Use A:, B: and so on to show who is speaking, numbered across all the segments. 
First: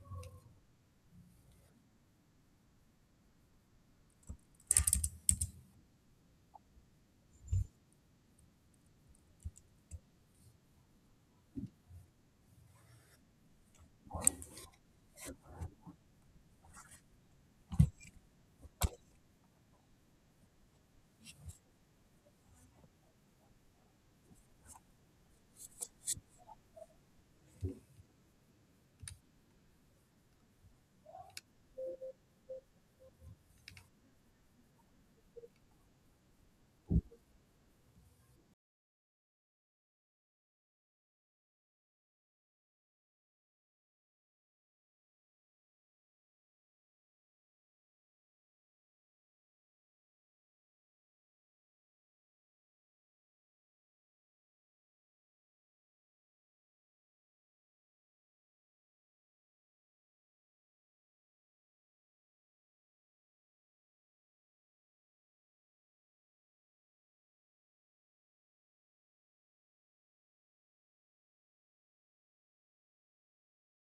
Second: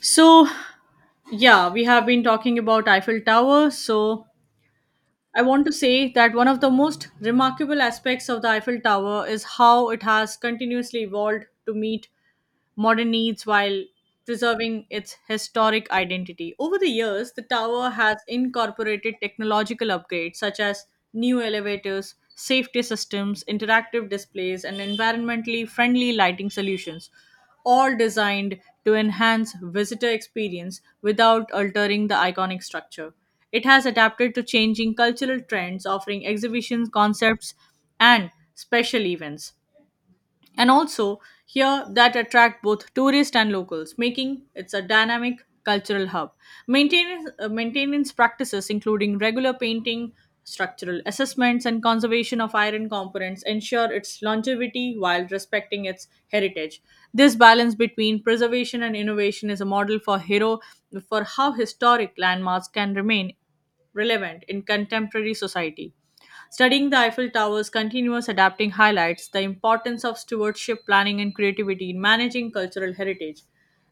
A: So, yeah, we have been talking about Eiffel Tower. So, I want to say that one of the most remarkable aspects of the Eiffel Tower is how it has continuously evolved to meet modern needs while preserving its historic identity. Over the years, the tower has incorporated technological upgrades such as new elevators, safety systems, interactive displays, and environmentally friendly lighting solutions, all designed to enhance visitor experience without altering the iconic structure. It has adapted to changing cultural trends, offering exhibitions, concepts, and special events and also here that attract both tourists and locals, making it's a dynamic cultural hub. Maintenance practices, including regular painting, structural assessments, and conservation of iron components, ensure its longevity while respecting its heritage. This balance between preservation and innovation is a model for how historic landmarks can remain relevant in contemporary society. Studying the Eiffel Tower's continuous adapting highlights the importance of stewardship, planning, and creativity in managing cultural heritage.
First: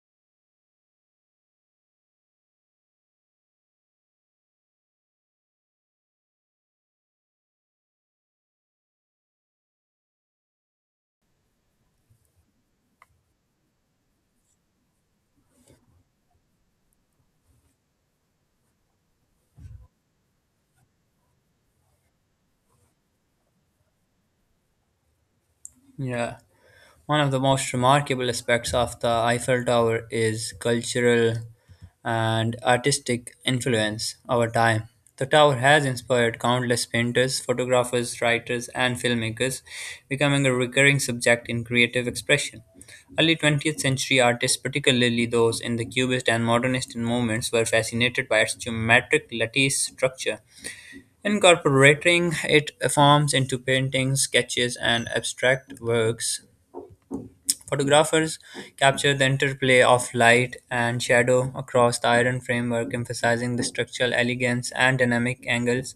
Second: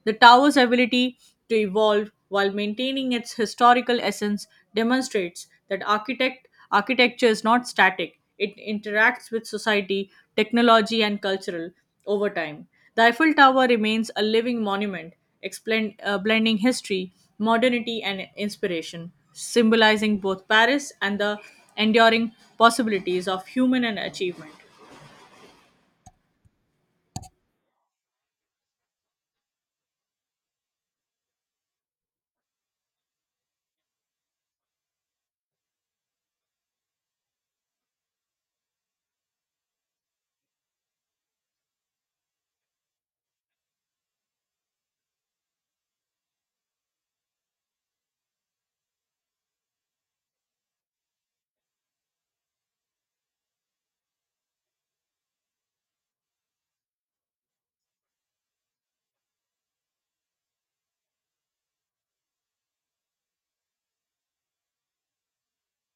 A: The tower's ability to evolve while maintaining its historical essence demonstrates that architecture is not static, it interacts with society, technology, and cultural over time. The Eiffel Tower remains a living monument, blending history, modernity, and inspiration, symbolizing both Paris and the enduring possibilities of human and achievement.
B: Yeah, one of the most remarkable aspects of the Eiffel Tower is cultural and artistic influence over time. The tower has inspired countless painters, photographers, writers, and filmmakers, becoming a recurring subject in creative expression. Early 20th century artists, particularly those in the Cubist and Modernist movements, were fascinated by its geometric lattice structure, incorporating it forms into paintings, sketches, and abstract works. Photographers capture the interplay of light and shadow across the iron framework, emphasizing the structural elegance and dynamic angles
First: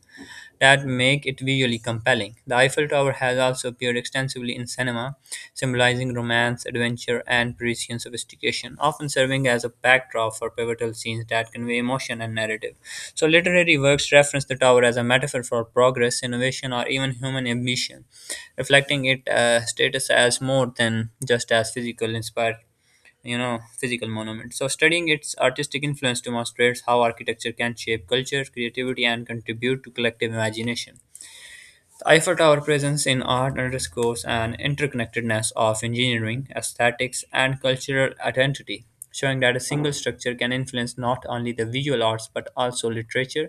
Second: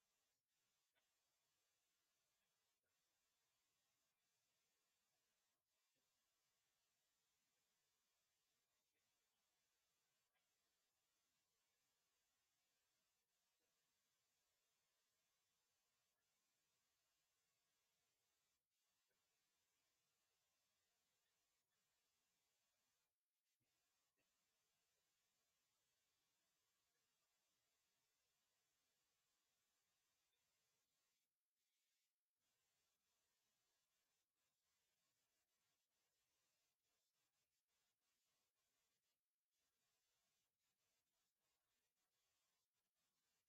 B: that make it visually compelling. The Eiffel Tower has also appeared extensively in cinema, symbolizing romance, adventure, and Parisian sophistication, often serving as a backdrop for pivotal scenes that convey emotion and narrative. So, literary works reference the tower as a metaphor for progress, innovation, or even human ambition, reflecting its status as more than just as physical inspired physical monument. So studying its artistic influence demonstrates how architecture can shape culture, creativity, and contribute to collective imagination. The Eiffel Tower presence in art underscores an interconnectedness of engineering, aesthetics, and cultural identity, showing that a single structure can influence not only the visual arts but also literature,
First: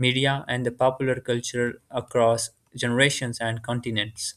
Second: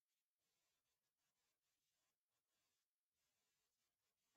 B: media, and the popular culture across generations and continents.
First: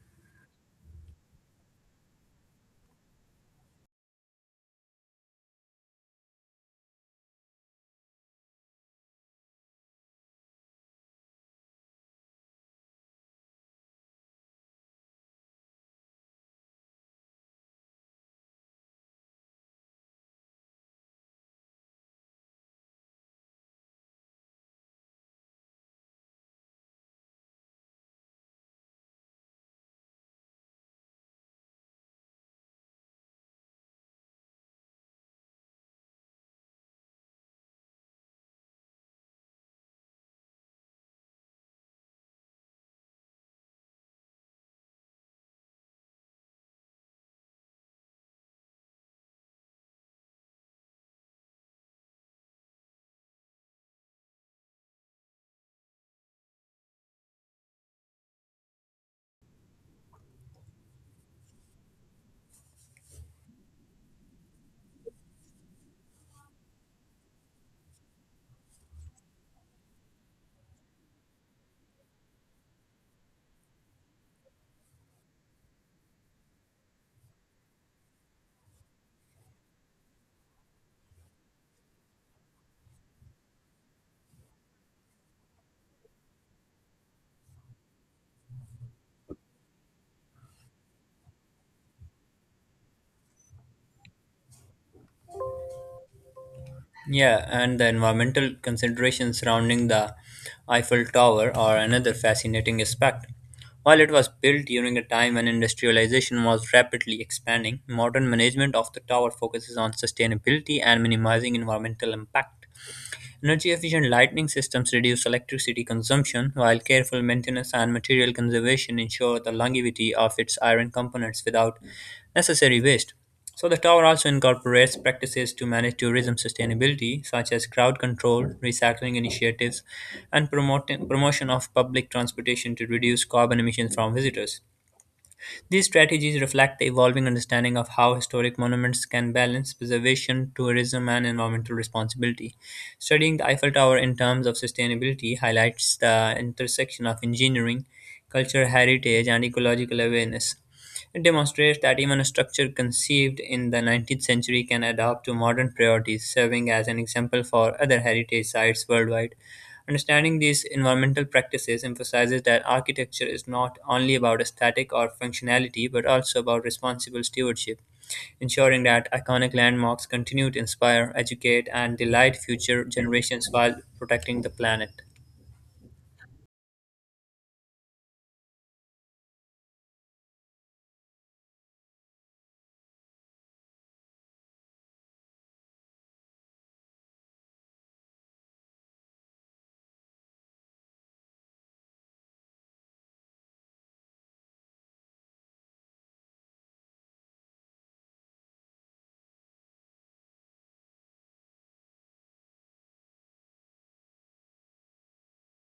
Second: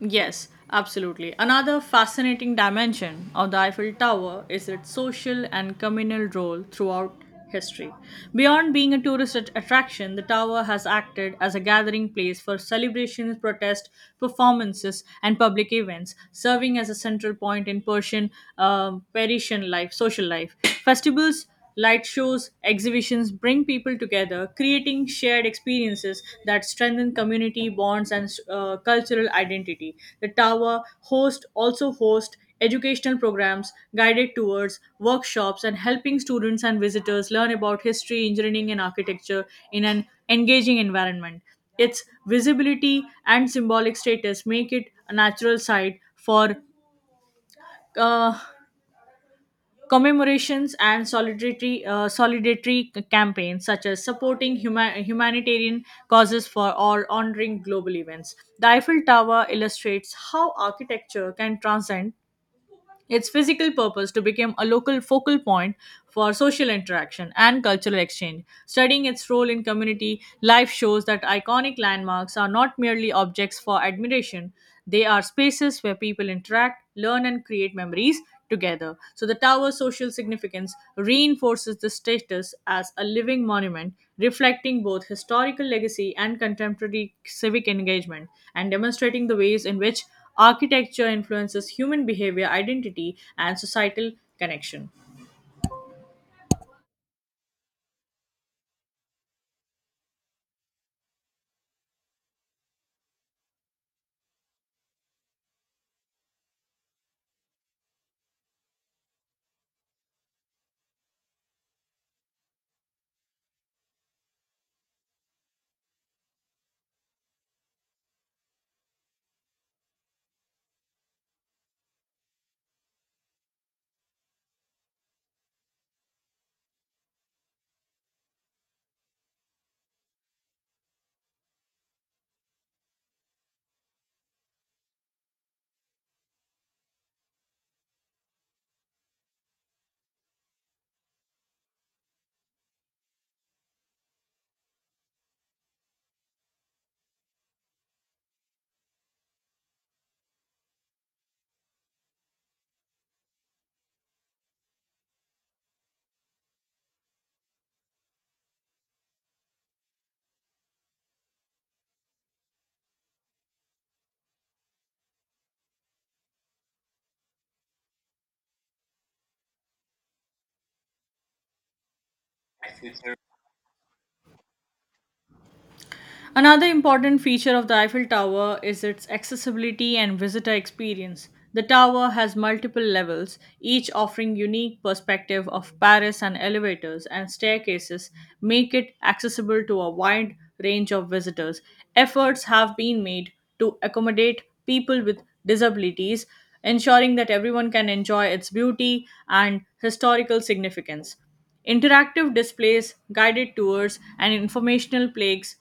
A: Yes, absolutely. Another fascinating dimension of the Eiffel Tower is its social and communal role throughout history. Beyond being a attraction, the tower has acted as a gathering place for celebrations, protests, performances, and public events, serving as a central point in Parisian life, social life. Festivals, light shows, exhibitions bring people together, creating shared experiences that strengthen community bonds and cultural identity. The tower host also hosts educational programs, guided tours, workshops, and helping students and visitors learn about history, engineering, and architecture in an engaging environment. Its visibility and symbolic status make it a natural site for uh, commemorations and solidarity campaigns, such as supporting humanitarian causes for or honoring global events. The Eiffel Tower illustrates how architecture can transcend its physical purpose to become a local focal point for social interaction and cultural exchange. Studying its role in community life shows that iconic landmarks are not merely objects for admiration, they are spaces where people interact, learn, and create memories together. So the tower's social significance reinforces the status as a living monument, reflecting both historical legacy and contemporary civic engagement, and demonstrating the ways in which architecture influences human behavior, identity, and societal connection.
B: Yeah, and the environmental considerations surrounding the Eiffel Tower are another fascinating aspect. While it was built during a time when industrialization was rapidly expanding, modern management of the tower focuses on sustainability and minimizing environmental impact. Energy efficient lighting systems reduce electricity consumption, while careful maintenance and material conservation ensure the longevity of its iron components without necessary waste. So, the tower also incorporates practices to manage tourism sustainability, such as crowd control, recycling initiatives, and promotion of public transportation to reduce carbon emissions from visitors. These strategies reflect the evolving understanding of how historic monuments can balance preservation, tourism, and environmental responsibility. Studying the Eiffel Tower in terms of sustainability highlights the intersection of engineering, cultural heritage, and ecological awareness. It demonstrates that even a structure conceived in the 19th century can adapt to modern priorities, serving as an example for other heritage sites worldwide. Understanding these environmental practices emphasizes that architecture is not only about aesthetic or functionality, but also about responsible stewardship, ensuring that iconic landmarks continue to inspire, educate, and delight future generations while protecting the planet.
A: Another important feature of the Eiffel Tower is its accessibility and visitor experience. The tower has multiple levels, each offering unique perspective of Paris, and elevators and staircases make it accessible to a wide range of visitors. Efforts have been made to accommodate people with disabilities, ensuring that everyone can enjoy its beauty and historical significance. Interactive displays, guided tours, and informational plaques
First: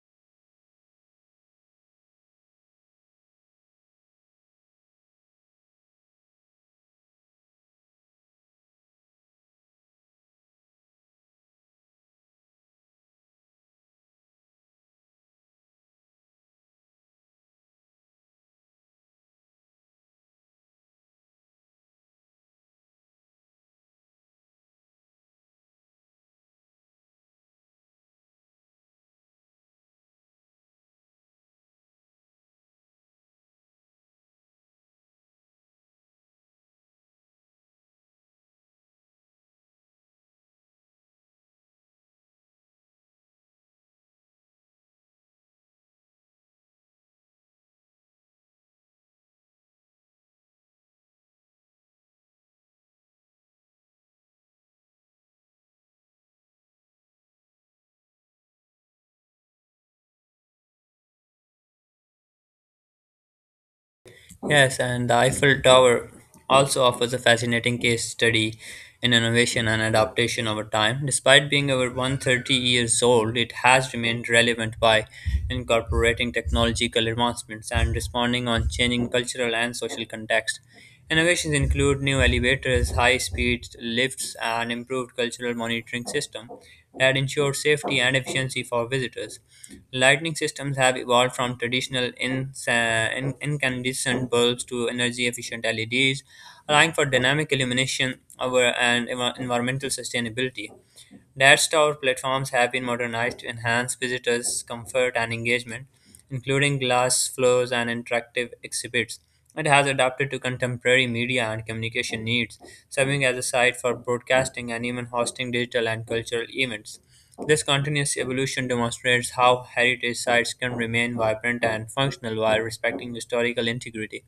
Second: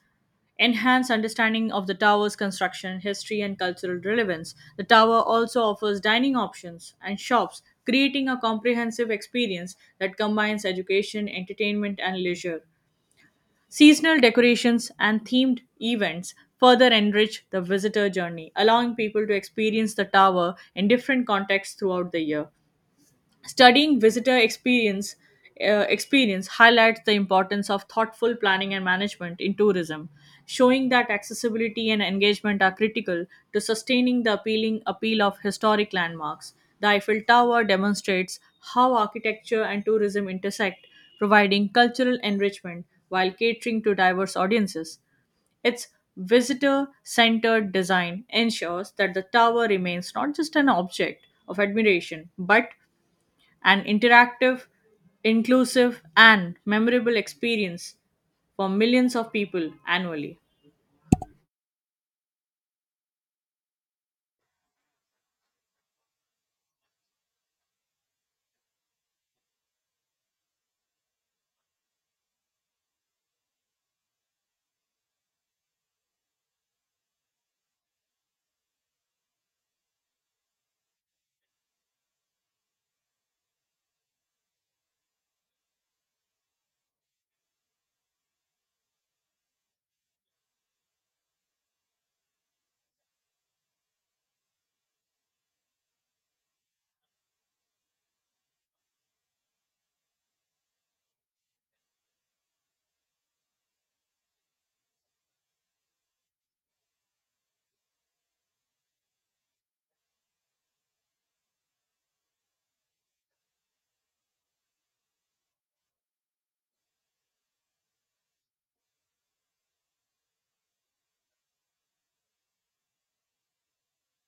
A: enhance understanding of the tower's construction, history, and cultural relevance. The tower also offers dining options and shops, creating a comprehensive experience that combines education, entertainment, and leisure. Seasonal decorations and themed events further enrich the visitor journey, allowing people to experience the tower in different contexts throughout the year. Studying visitor experience highlights the importance of thoughtful planning and management in tourism, showing that accessibility and engagement are critical to sustaining the appealing appeal of historic landmarks. The Eiffel Tower demonstrates how architecture and tourism intersect, providing cultural enrichment while catering to diverse audiences. Its visitor centered design ensures that the tower remains not just an object of admiration but an interactive, inclusive, and memorable experience for millions of people annually.
B: Yes, and the Eiffel Tower also offers a fascinating case study in innovation and adaptation over time. Despite being over 130 years old, it has remained relevant by incorporating technological advancements and responding on changing cultural and social context. Innovations include new elevators, high speed lifts, and improved cultural monitoring system that ensure safety and efficiency for visitors. Lighting systems have evolved from traditional incandescent bulbs to energy efficient LEDs, allowing for dynamic illumination over and environmental sustainability. Dash Tower platforms have been modernized to enhance visitors' comfort and engagement, including glass floors and interactive exhibits. It has adapted to contemporary media and communication needs, serving as a site for broadcasting and even hosting digital and cultural events. This continuous evolution demonstrates how heritage sites can remain vibrant and functional while respecting historical integrity.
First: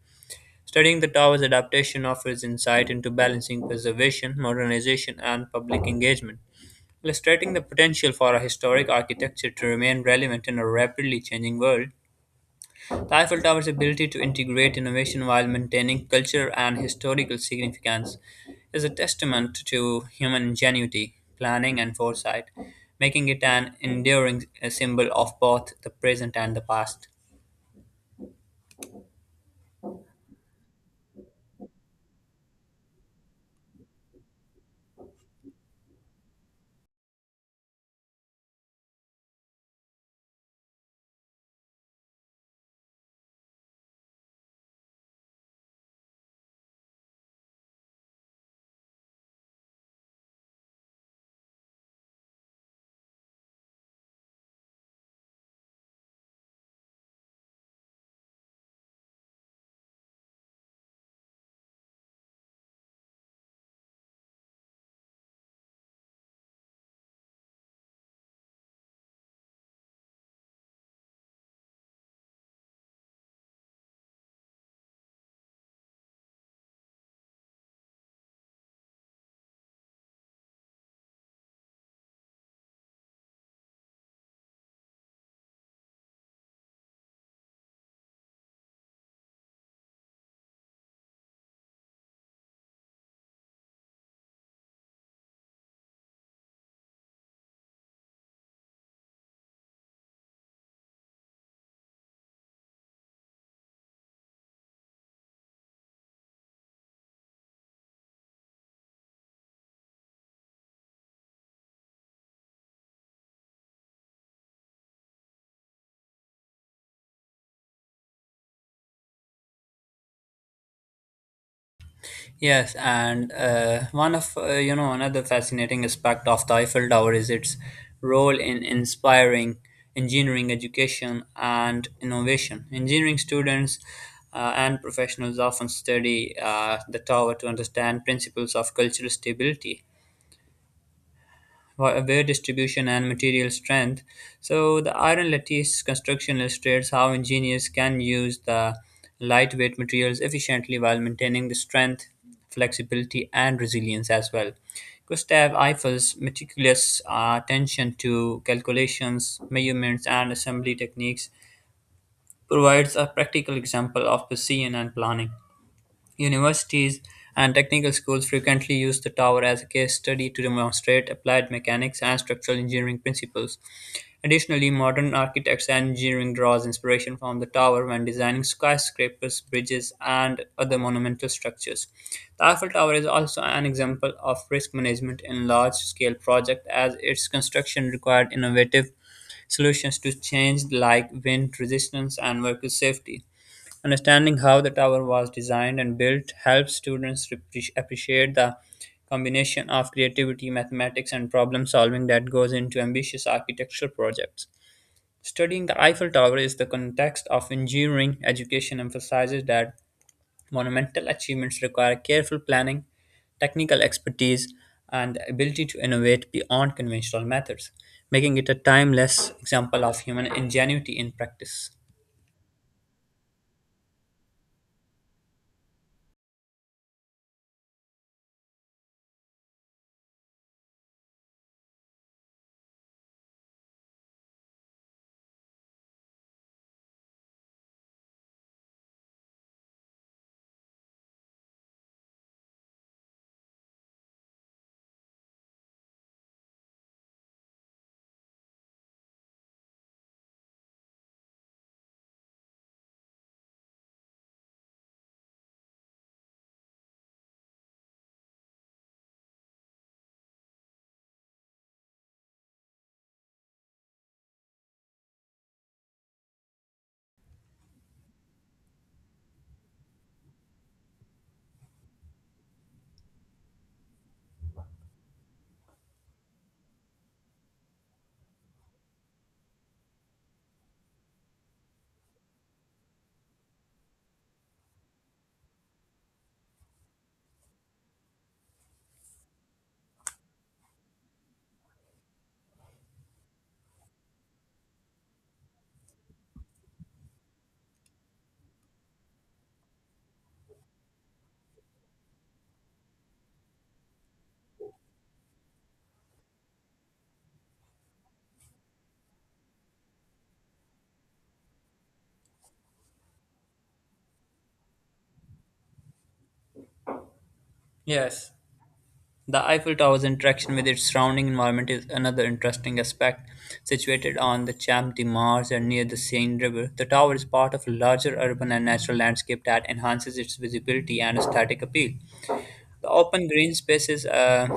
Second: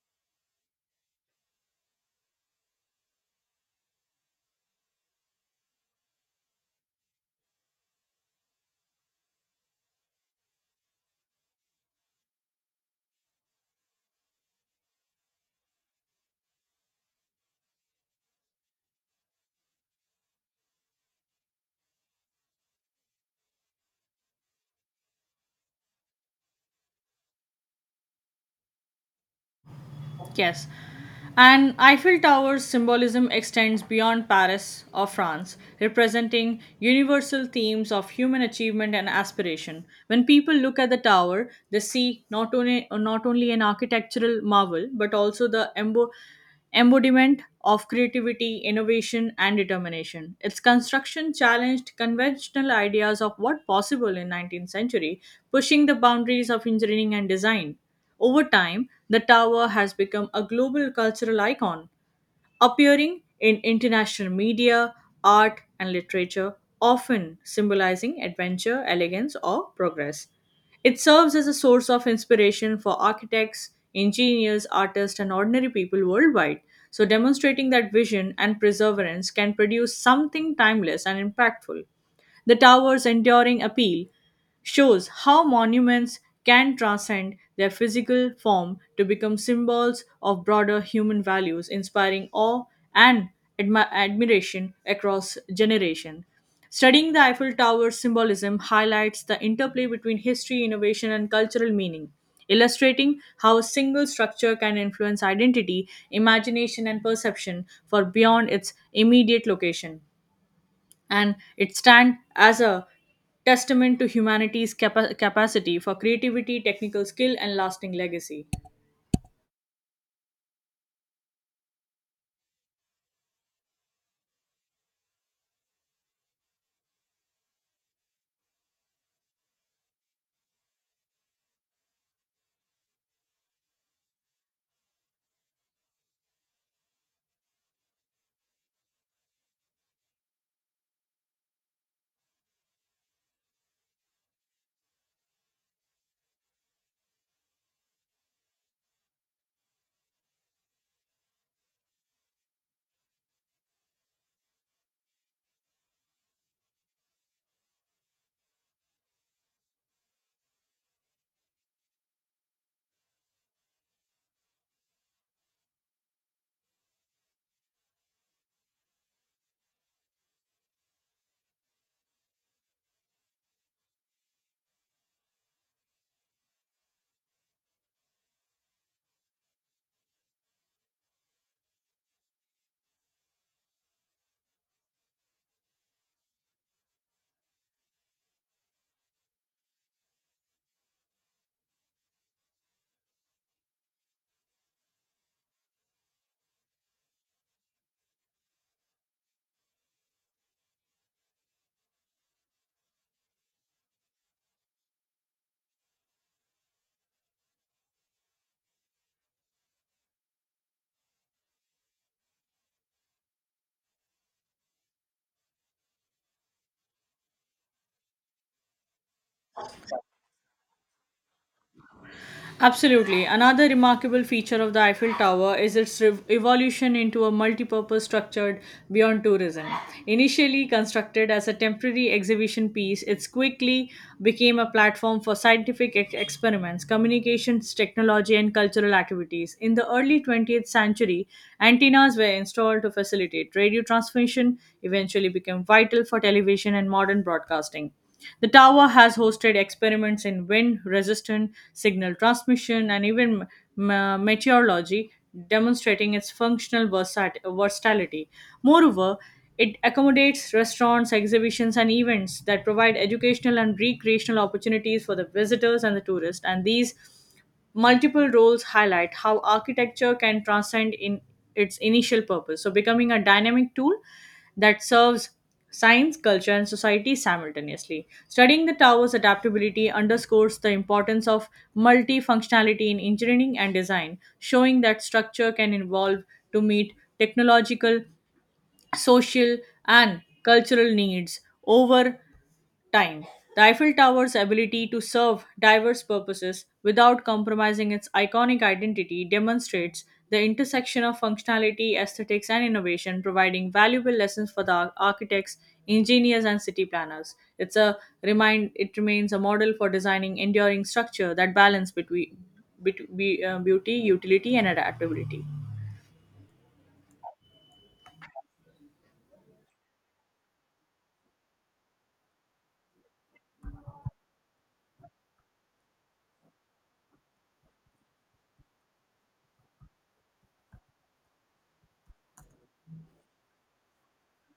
B: Studying the tower's adaptation offers insight into balancing preservation, modernization, and public engagement. Illustrating the potential for a historic architecture to remain relevant in a rapidly changing world, the Eiffel Tower's ability to integrate innovation while maintaining culture and historical significance is a testament to human ingenuity, planning, and foresight, making it an enduring symbol of both the present and the past.
A: Yes. And Eiffel Tower's symbolism extends beyond Paris or France, representing universal themes of human achievement and aspiration. When people look at the tower, they see not only an architectural marvel but also the embodiment of creativity, innovation, and determination. Its construction challenged conventional ideas of what possible in 19th century, pushing the boundaries of engineering and design. Over time, the tower has become a global cultural icon, appearing in international media, art, and literature, often symbolizing adventure, elegance, or progress. It serves as a source of inspiration for architects, engineers, artists, and ordinary people worldwide. So, demonstrating that vision and perseverance can produce something timeless and impactful. The tower's enduring appeal shows how monuments can transcend their physical form to become symbols of broader human values, inspiring awe and admiration across generations. Studying the Eiffel Tower's symbolism highlights the interplay between history, innovation, and cultural meaning, illustrating how a single structure can influence identity, imagination, and perception for beyond its immediate location, and it stands as a testament to humanity's capacity for creativity, technical skill, and lasting legacy.
B: Yes, and one of you know another fascinating aspect of the Eiffel Tower is its role in inspiring engineering education and innovation. Engineering students and professionals often study the tower to understand principles of cultural stability, wear distribution, and material strength. So the iron lattice construction illustrates how engineers can use the lightweight materials efficiently while maintaining the strength, flexibility, and resilience as well. Gustav Eiffel's meticulous attention to calculations, measurements, and assembly techniques provides a practical example of precision and planning. Universities and technical schools frequently use the tower as a case study to demonstrate applied mechanics and structural engineering principles. Additionally, modern architects and engineering draws inspiration from the tower when designing skyscrapers, bridges, and other monumental structures. The Eiffel Tower is also an example of risk management in large-scale projects, as its construction required innovative solutions to change like wind resistance and worker safety. Understanding how the tower was designed and built helps students appreciate the combination of creativity, mathematics, and problem solving that goes into ambitious architectural projects. Studying the Eiffel Tower is the context of engineering education emphasizes that monumental achievements require careful planning, technical expertise, and the ability to innovate beyond conventional methods, making it a timeless example of human ingenuity in practice.
A: Absolutely. Another remarkable feature of the Eiffel Tower is its evolution into a multi-purpose structure beyond tourism. Initially constructed as a temporary exhibition piece, it quickly became a platform for scientific experiments, communications, technology, and cultural activities. In the early 20th century, antennas were installed to facilitate radio transmission, eventually became vital for television and modern broadcasting. The tower has hosted experiments in wind resistance, signal transmission, and even meteorology, demonstrating its functional versatility. Moreover, it accommodates restaurants, exhibitions, and events that provide educational and recreational opportunities for the visitors and the tourists. And these multiple roles highlight how architecture can transcend in its initial purpose, so becoming a dynamic tool that serves science, culture, and society simultaneously. Studying the tower's adaptability underscores the importance of multifunctionality in engineering and design, showing that structure can evolve to meet technological, social, and cultural needs over time. The Eiffel Tower's ability to serve diverse purposes without compromising its iconic identity demonstrates the intersection of functionality, aesthetics, and innovation, providing valuable lessons for the architects, engineers, and city planners. It's a remind. It remains a model for designing enduring structure that balance between beauty, utility, and adaptability.
B: Yes, the Eiffel Tower's interaction with its surrounding environment is another interesting aspect. Situated on the Champ de Mars and near the Seine River, the tower is part of a larger urban and natural landscape that enhances its visibility and aesthetic appeal. The open green spaces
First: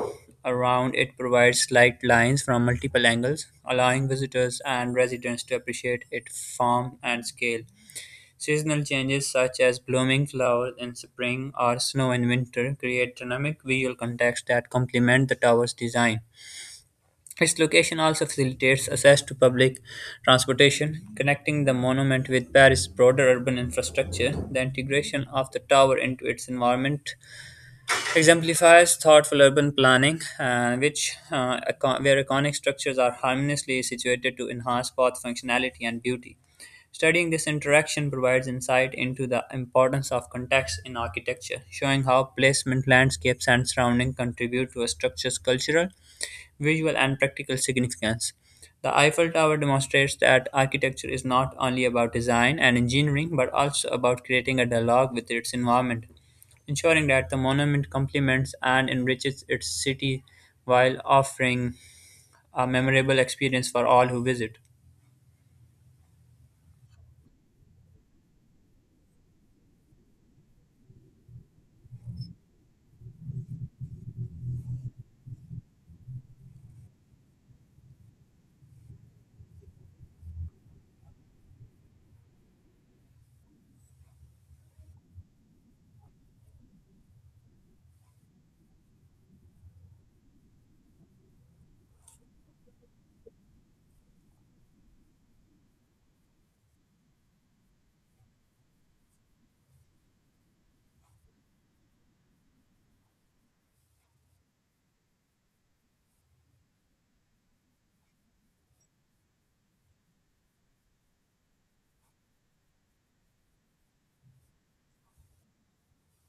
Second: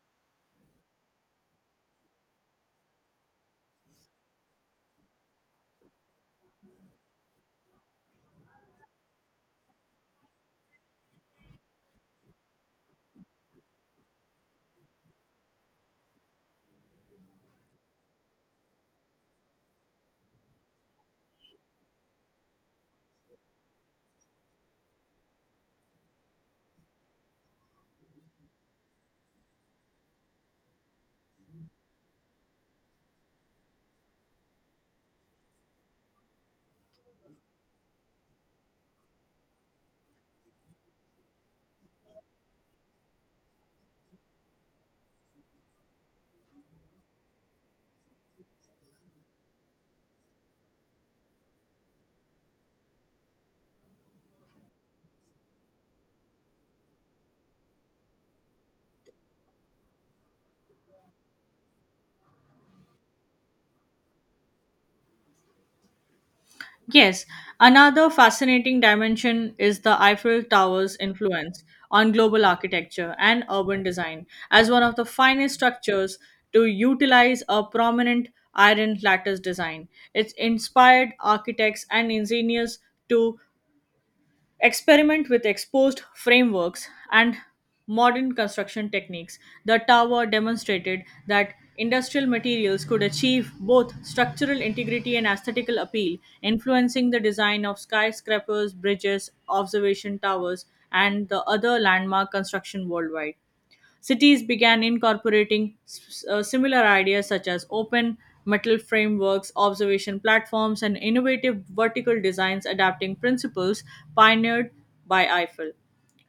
B: around it provide slight lines from multiple angles, allowing visitors and residents to appreciate its form and scale. Seasonal changes such as blooming flowers in spring or snow in winter create dynamic visual contexts that complement the tower's design. Its location also facilitates access to public transportation, connecting the monument with Paris' broader urban infrastructure. The integration of the tower into its environment exemplifies thoughtful urban planning, where iconic structures are harmoniously situated to enhance both functionality and beauty. Studying this interaction provides insight into the importance of context in architecture, showing how placement, landscapes, and surrounding contribute to a structure's cultural, visual, and practical significance. The Eiffel Tower demonstrates that architecture is not only about design and engineering but also about creating a dialogue with its environment, ensuring that the monument complements and enriches its city while offering a memorable experience for all who visit.
A: Yes, another fascinating dimension is the Eiffel Tower's influence on global architecture and urban design as one of the finest structures to utilize a prominent iron lattice design. It's inspired architects and engineers to experiment with exposed frameworks and modern construction techniques. The tower demonstrated that industrial materials could achieve both structural integrity and aesthetical appeal, influencing the design of skyscrapers, bridges, observation towers, and the other landmark construction worldwide. Cities began incorporating similar ideas such as open metal frameworks, observation platforms, and innovative vertical designs, adapting principles pioneered by Eiffel.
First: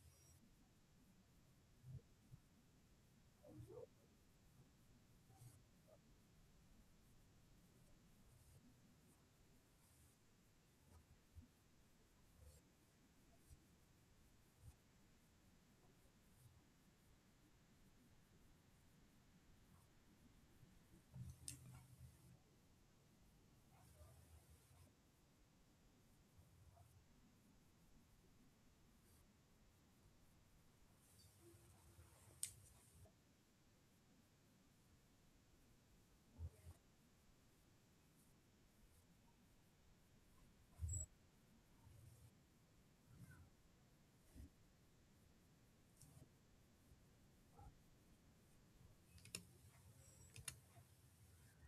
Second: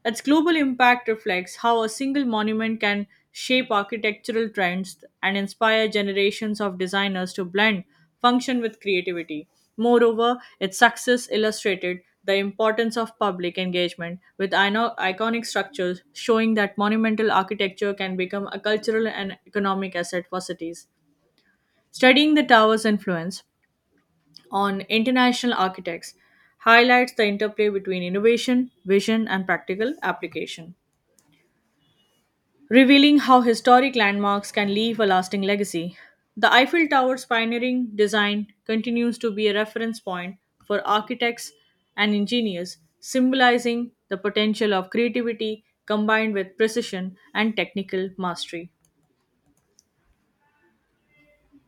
A: Its global impact reflects how a single monument can shape architectural trends, and inspire generations of designers to blend function with creativity. Moreover, its success illustrated the importance of public engagement with iconic structures, showing that monumental architecture can become a cultural and economic asset for cities. Studying the tower's influence on international architects highlights the interplay between innovation, vision, and practical application, revealing how historic landmarks can leave a lasting legacy. The Eiffel Tower's pioneering design continues to be a reference point for architects and engineers, symbolizing the potential of creativity combined with precision and technical mastery.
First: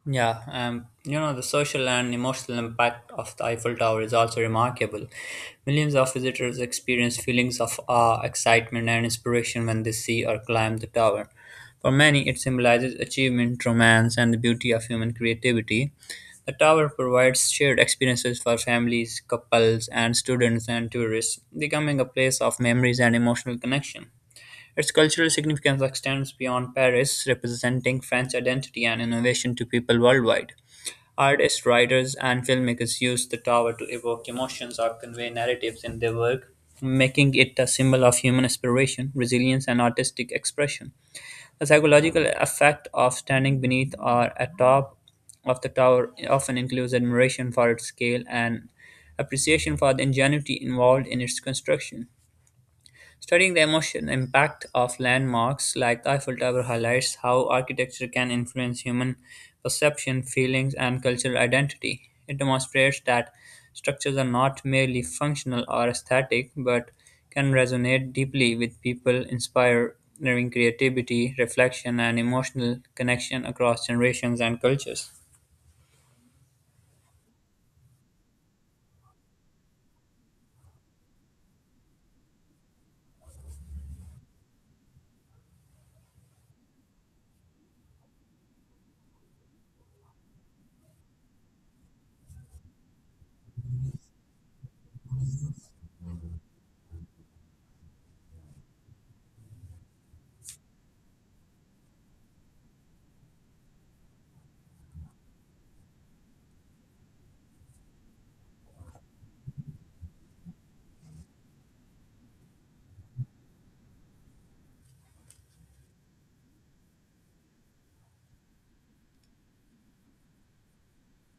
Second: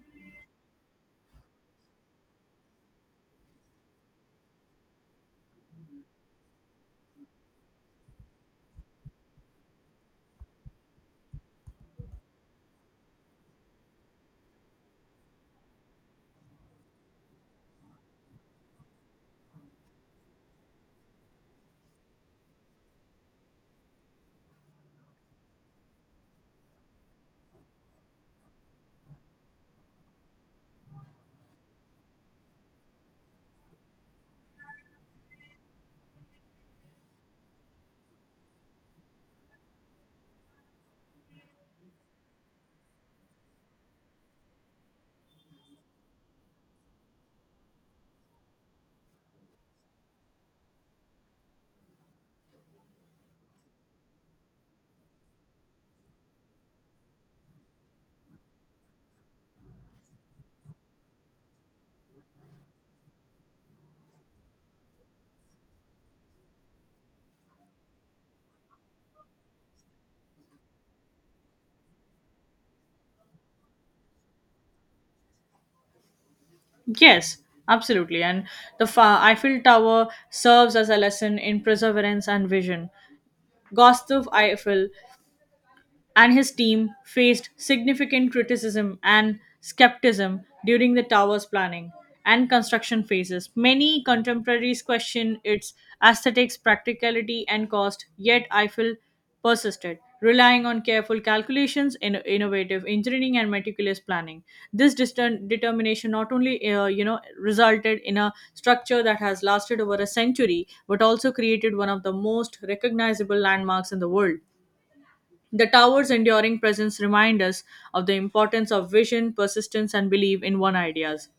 B: Yeah, the social and emotional impact of the Eiffel Tower is also remarkable. Millions of visitors experience feelings of awe, excitement, and inspiration when they see or climb the tower. For many, it symbolizes achievement, romance, and the beauty of human creativity. The tower provides shared experiences for families, couples, and students and tourists, becoming a place of memories and emotional connection. Its cultural significance extends beyond Paris, representing French identity and innovation to people worldwide. Artists, writers, and filmmakers used the tower to evoke emotions or convey narratives in their work, making it a symbol of human aspiration, resilience, and artistic expression. The psychological effect of standing beneath or atop of the tower often includes admiration for its scale and appreciation for the ingenuity involved in its construction. Studying the emotion impact of landmarks like the Eiffel Tower highlights how architecture can influence human perception, feelings, and cultural identity. It demonstrates that structures are not merely functional or aesthetic, but can resonate deeply with people, inspiring creativity, reflection, and emotional connection across generations and cultures.
A: Yes, absolutely. And the Eiffel Tower serves as a lesson in perseverance and vision. Gustave Eiffel and his team faced significant criticism and skepticism during the tower's planning and construction phases. Many contemporaries question its aesthetics, practicality, and cost, yet Eiffel persisted, relying on careful calculations, innovative engineering, and meticulous planning. This determination not only resulted in a structure that has lasted over a century, but also created one of the most recognizable landmarks in the world. The tower's enduring presence reminds us of the importance of vision, persistence, and belief in one's ideas,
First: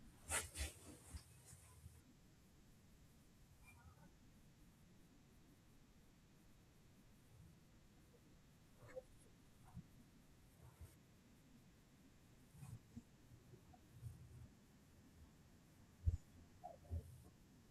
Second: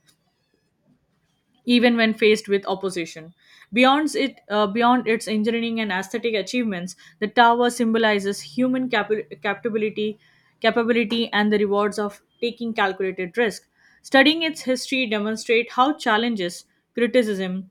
A: even when faced with opposition. Beyond its engineering and aesthetic achievements, the tower symbolizes capability and the rewards of taking calculated risk. Studying its history demonstrates how challenges, criticism,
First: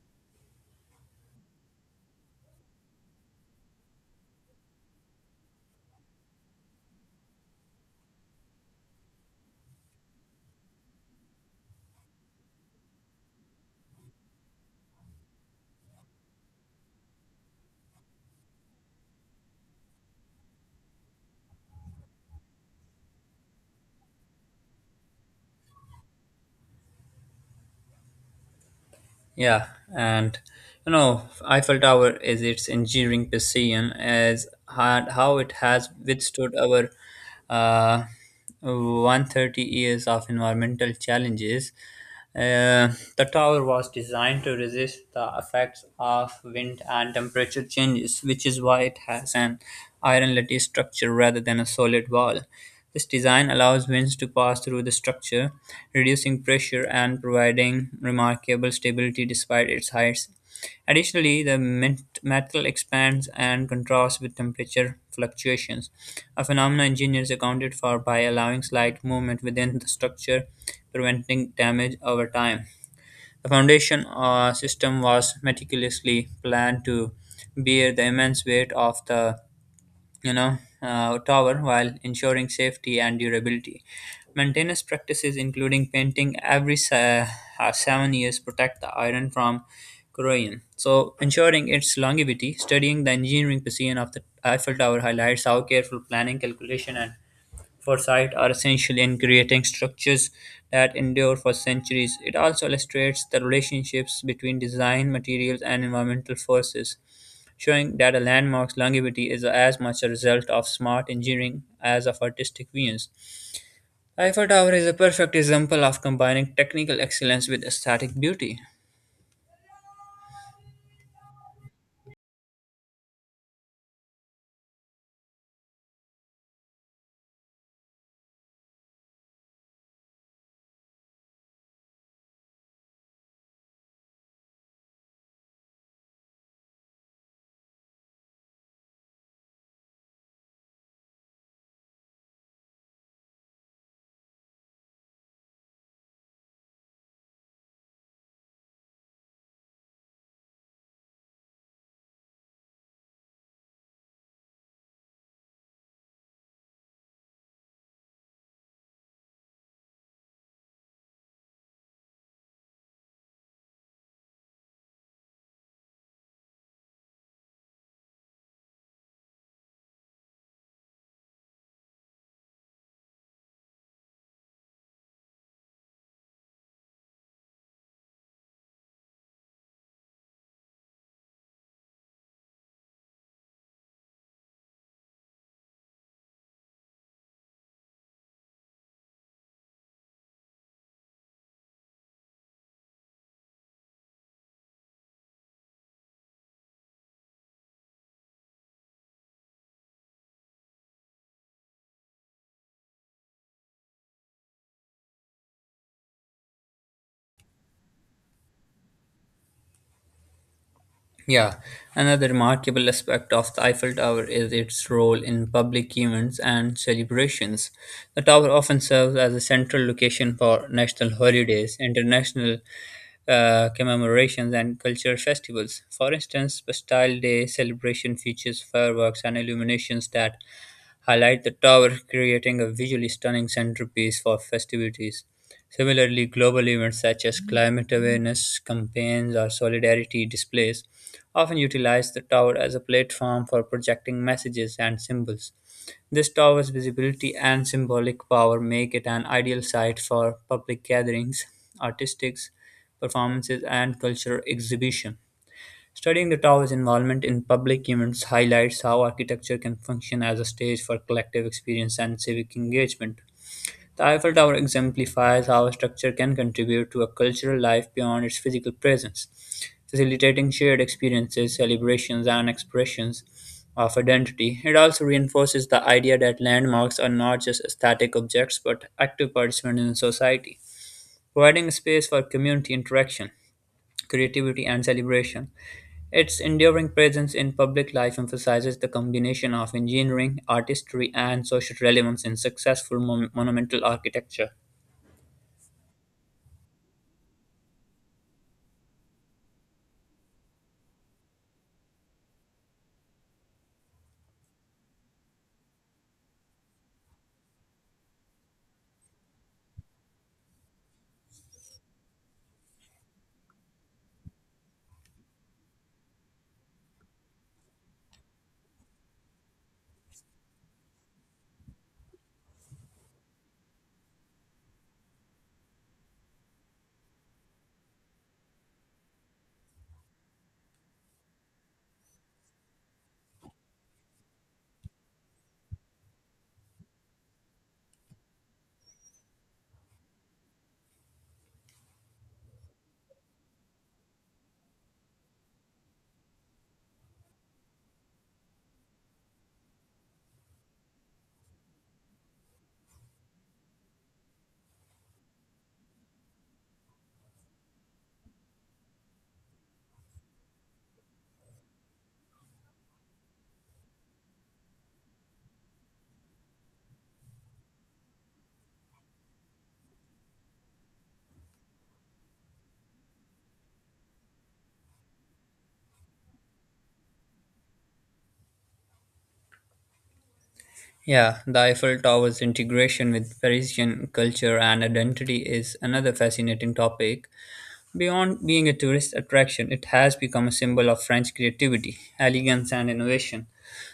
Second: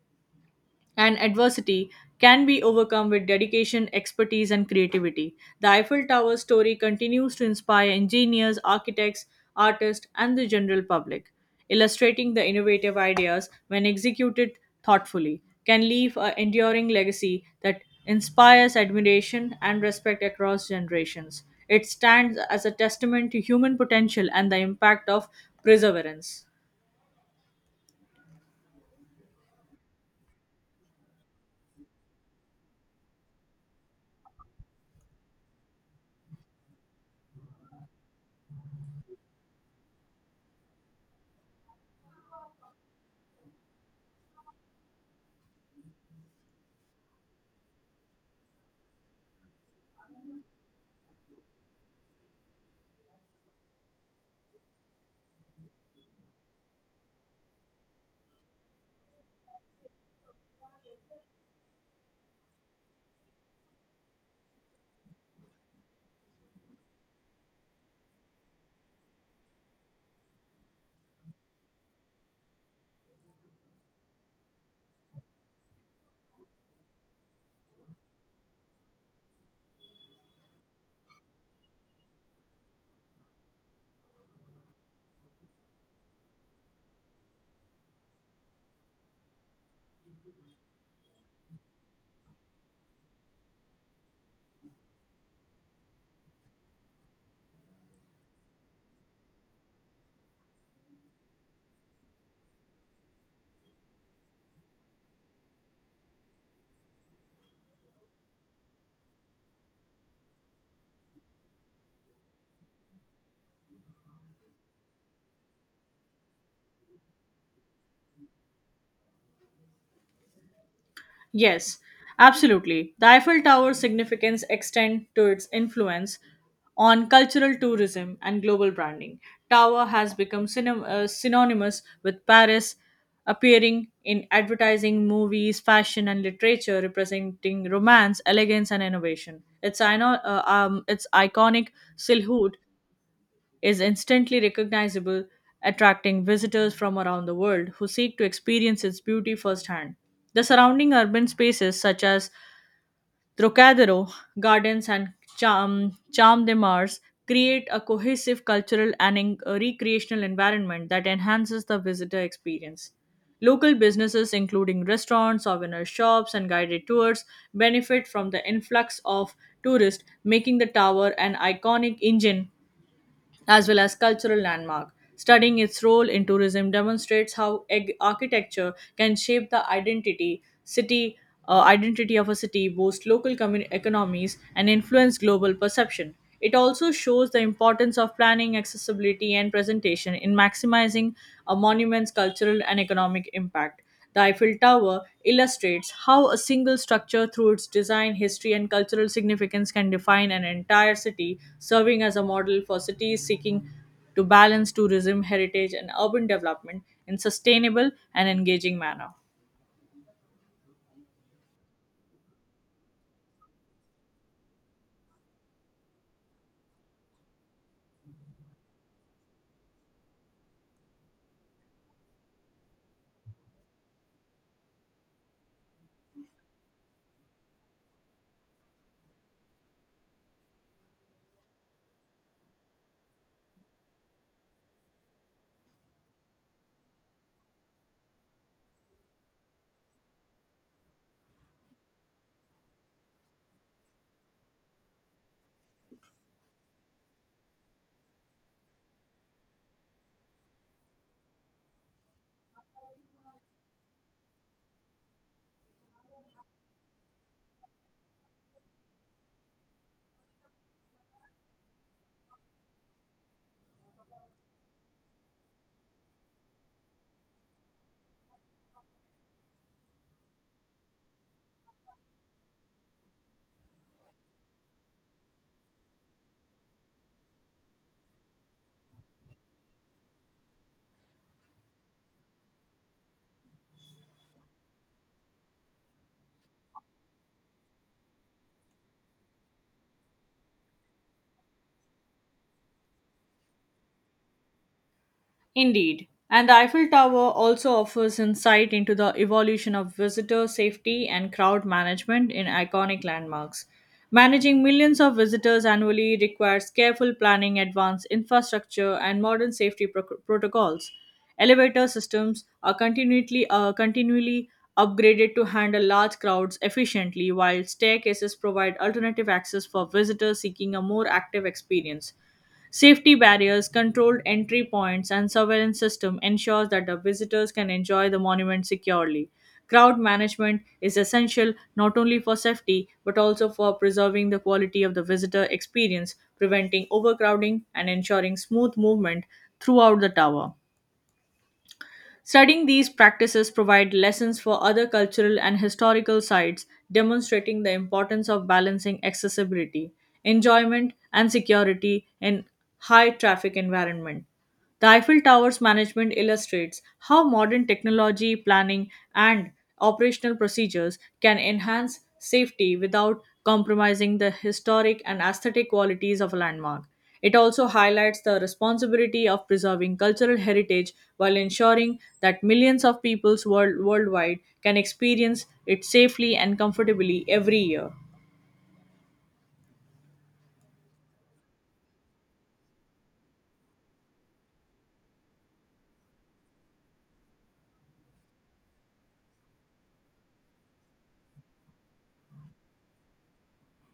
A: and adversity can be overcome with dedication, expertise, and creativity. The Eiffel Tower story continues to inspire engineers, architects, artists, and the general public, illustrating the innovative ideas, when executed thoughtfully, can leave an enduring legacy that inspires admiration and respect across generations. It stands as a testament to human potential and the impact of perseverance.
B: Yeah, and Eiffel Tower is its engineering precision as hard how it has withstood over, uh, 130 years of environmental challenges. uh, the tower was designed to resist the effects of wind and temperature changes, which is why it has an iron lattice structure rather than a solid wall. This design allows winds to pass through the structure, reducing pressure and providing remarkable stability despite its height. Additionally, the metal expands and contrasts with temperature fluctuations, a phenomenon engineers accounted for by allowing slight movement within the structure, preventing damage over time. The foundation system was meticulously planned to bear the immense weight of the tower while ensuring safety and durability. Maintenance practices including painting every 7 years protect the iron from corrosion, so ensuring its longevity. Studying the engineering design of the Eiffel Tower highlights how careful planning, calculation, and foresight are essential in creating structures that endure for centuries. It also illustrates the relationships between design, materials, and environmental forces, showing that a landmark's longevity is as much a result of smart engineering as of artistic genius. Eiffel Tower is a perfect example of combining technical excellence with aesthetic beauty.
A: Yes, absolutely. The Eiffel Tower's significance extends to its influence on cultural tourism and global branding. Tower has become synonymous with Paris, appearing in advertising, movies, fashion, and literature, representing romance, elegance, and innovation. Its iconic silhouette is instantly recognizable, attracting visitors from around the world who seek to experience its beauty firsthand. The surrounding urban spaces, such as Trocadero Gardens and Champ de Mars, create a cohesive cultural and a recreational environment that enhances the visitor experience. Local businesses, including restaurants, souvenir shops, and guided tours, benefit from the influx of tourists, making the tower an iconic engine as well as cultural landmark. Studying its role in tourism demonstrates how architecture can shape the identity of a city, boost local economies, and influence global perception. It also shows the importance of planning, accessibility, and presentation in maximizing a monument's cultural and economic impact. The Eiffel Tower illustrates how a single structure, through its design, history, and cultural significance, can define an entire city, serving as a model for cities seeking to balance tourism, heritage, and urban development in sustainable and engaging manner.
B: Yeah, another remarkable aspect of the Eiffel Tower is its role in public events and celebrations. The tower often serves as a central location for national holidays, international commemorations, and cultural festivals. For instance, Bastille Day celebration features fireworks and illuminations that highlight the tower, creating a visually stunning centerpiece for festivities. Similarly, global events such as climate awareness campaigns or solidarity displays often utilize the tower as a platform for projecting messages and symbols. This tower's visibility and symbolic power make it an ideal site for public gatherings, artistics, performances, and cultural exhibition. Studying the tower's involvement in public events highlights how architecture can function as a stage for collective experience and civic engagement. The Eiffel Tower exemplifies how a structure can contribute to a cultural life beyond its physical presence, facilitating shared experiences, celebrations, and expressions of identity. It also reinforces the idea that landmarks are not just static objects but active participants in society, providing a space for community interaction, creativity, and celebration. Its enduring presence in public life emphasizes the combination of engineering, artistry, and social relevance in successful monumental architecture.
A: Indeed, and the Eiffel Tower also offers insight into the evolution of visitor safety and crowd management in iconic landmarks. Managing millions of visitors annually requires careful planning, advanced infrastructure, and modern safety protocols. Elevator systems are continually upgraded to handle large crowds efficiently, while staircases provide alternative access for visitors seeking a more active experience. Safety barriers, controlled entry points, and surveillance system ensures that the visitors can enjoy the monument securely. Crowd management is essential not only for safety but also for preserving the quality of the visitor experience, preventing overcrowding and ensuring smooth movement throughout the tower. Studying these practices provide lessons for other cultural and historical sites, demonstrating the importance of balancing accessibility, enjoyment, and security in high traffic environment. The Eiffel Tower's management illustrates how modern technology, planning, and operational procedures can enhance safety without compromising the historic and aesthetic qualities of a landmark. It also highlights the responsibility of preserving cultural heritage while ensuring that millions of worldwide can experience it safely and comfortably every year.
B: Yeah, the Eiffel Tower's integration with Parisian culture and identity is another fascinating topic. Beyond being a tourist attraction, it has become a symbol of French creativity, elegance, and innovation.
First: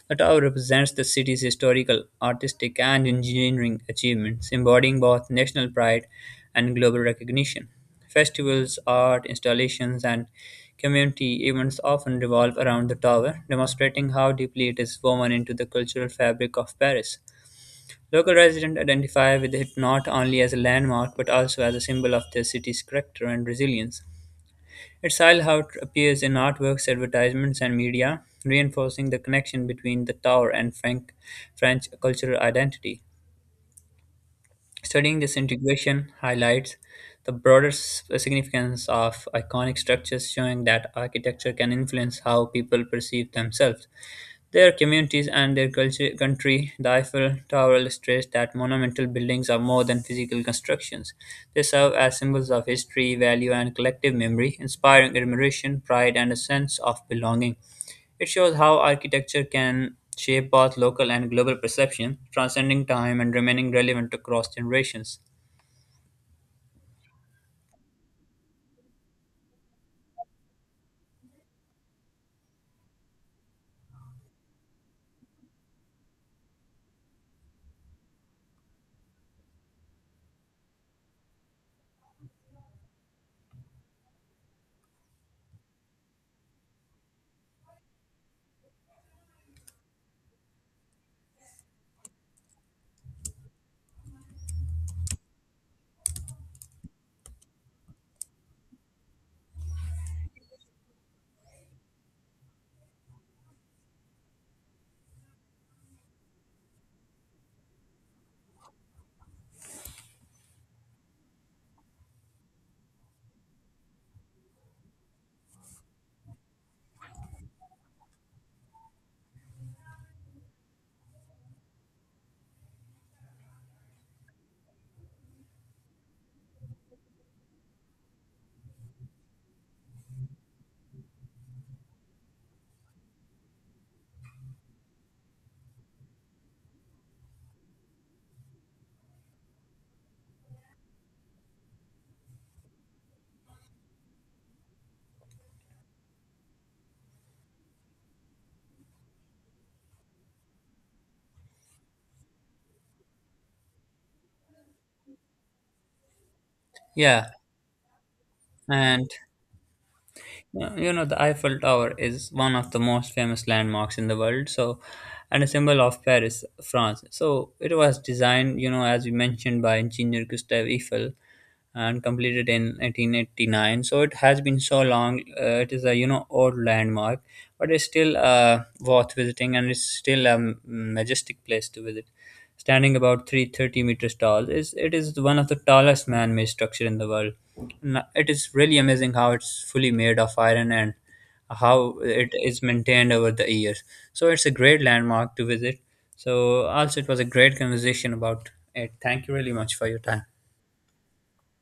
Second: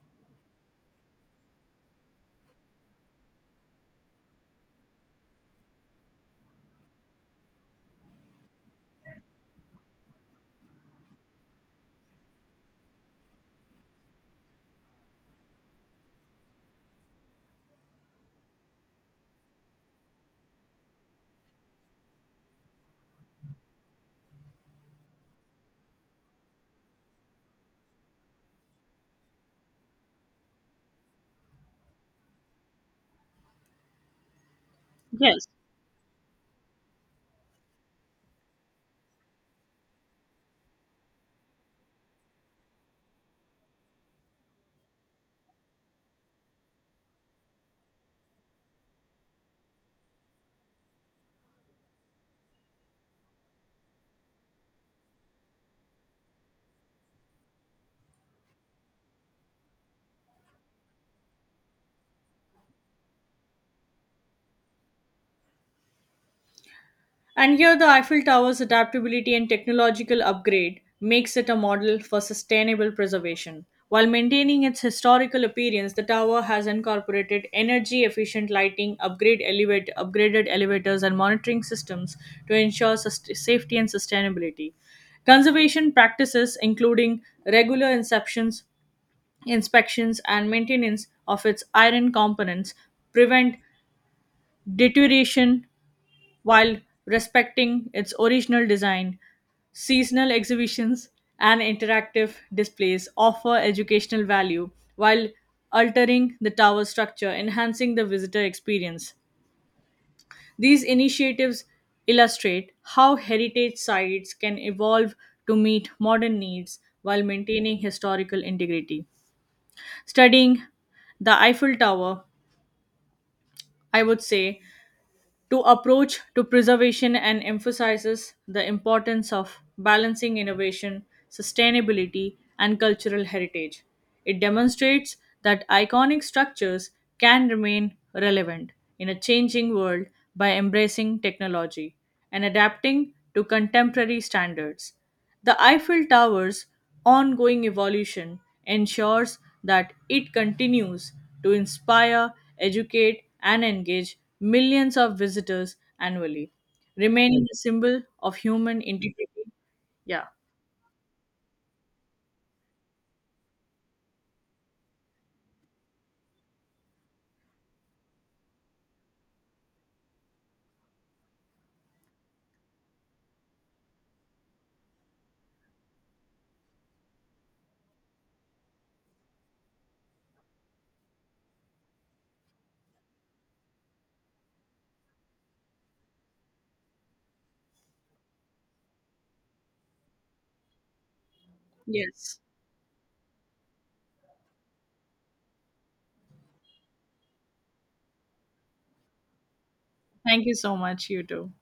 B: The tower represents the city's historical, artistic, and engineering achievements, embodying both national pride and global recognition. Festivals, art installations, and community events often revolve around the tower, demonstrating how deeply it is woven into the cultural fabric of Paris. Local residents identify with it not only as a landmark but also as a symbol of their city's character and resilience. Its style how it appears in artworks, advertisements, and media, reinforcing the connection between the tower and French cultural identity. Studying this
A: Yes,
B: integration highlights the broader significance of iconic structures, showing that architecture can influence how people perceive themselves. Their communities and their culture, country, the Eiffel Tower illustrates that monumental buildings are more than physical constructions. They serve as symbols of history, value, and collective memory, inspiring admiration, pride, and a sense of belonging. It shows how architecture can shape both local and global perception, transcending time and remaining relevant across generations.
A: and here, the Eiffel Tower's adaptability and technological upgrade makes it a model for sustainable preservation. While maintaining its historical appearance, the tower has incorporated energy efficient lighting, upgraded elevators, and monitoring systems to ensure safety and sustainability. Conservation practices, including inspections and maintenance of its iron components, prevent deterioration while respecting its original design. Seasonal exhibitions and interactive displays offer educational value while altering the tower structure, enhancing the visitor experience. These initiatives illustrate how heritage sites can evolve to meet modern needs while maintaining historical integrity. Studying the Eiffel Tower, I would say, to approach to preservation and emphasizes the importance of balancing innovation, sustainability, and cultural heritage. It demonstrates that iconic structures can remain relevant in a changing world by embracing technology and adapting to contemporary standards. The Eiffel Tower's ongoing evolution ensures that it continues to inspire, educate, and engage millions of visitors annually,
B: Yeah,
A: remaining a symbol of human
B: and
A: integrity. Yeah.
B: The Eiffel Tower is one of the most famous landmarks in the world, so and a symbol of Paris, France. So it was designed, you know, as we mentioned by engineer Gustave Eiffel, and completed in 1889, so it has been so long. It is a old landmark, but it's still worth visiting, and it's still a majestic place to visit, standing about 330 meters tall. Is it is one of the tallest man-made structure in the world. It is really amazing how it's fully made of iron and how it
A: Yes.
B: is maintained over the years. So it's a great landmark to visit. So also it was a great conversation about it. Thank you really much for your time.
A: Thank you so much, you too.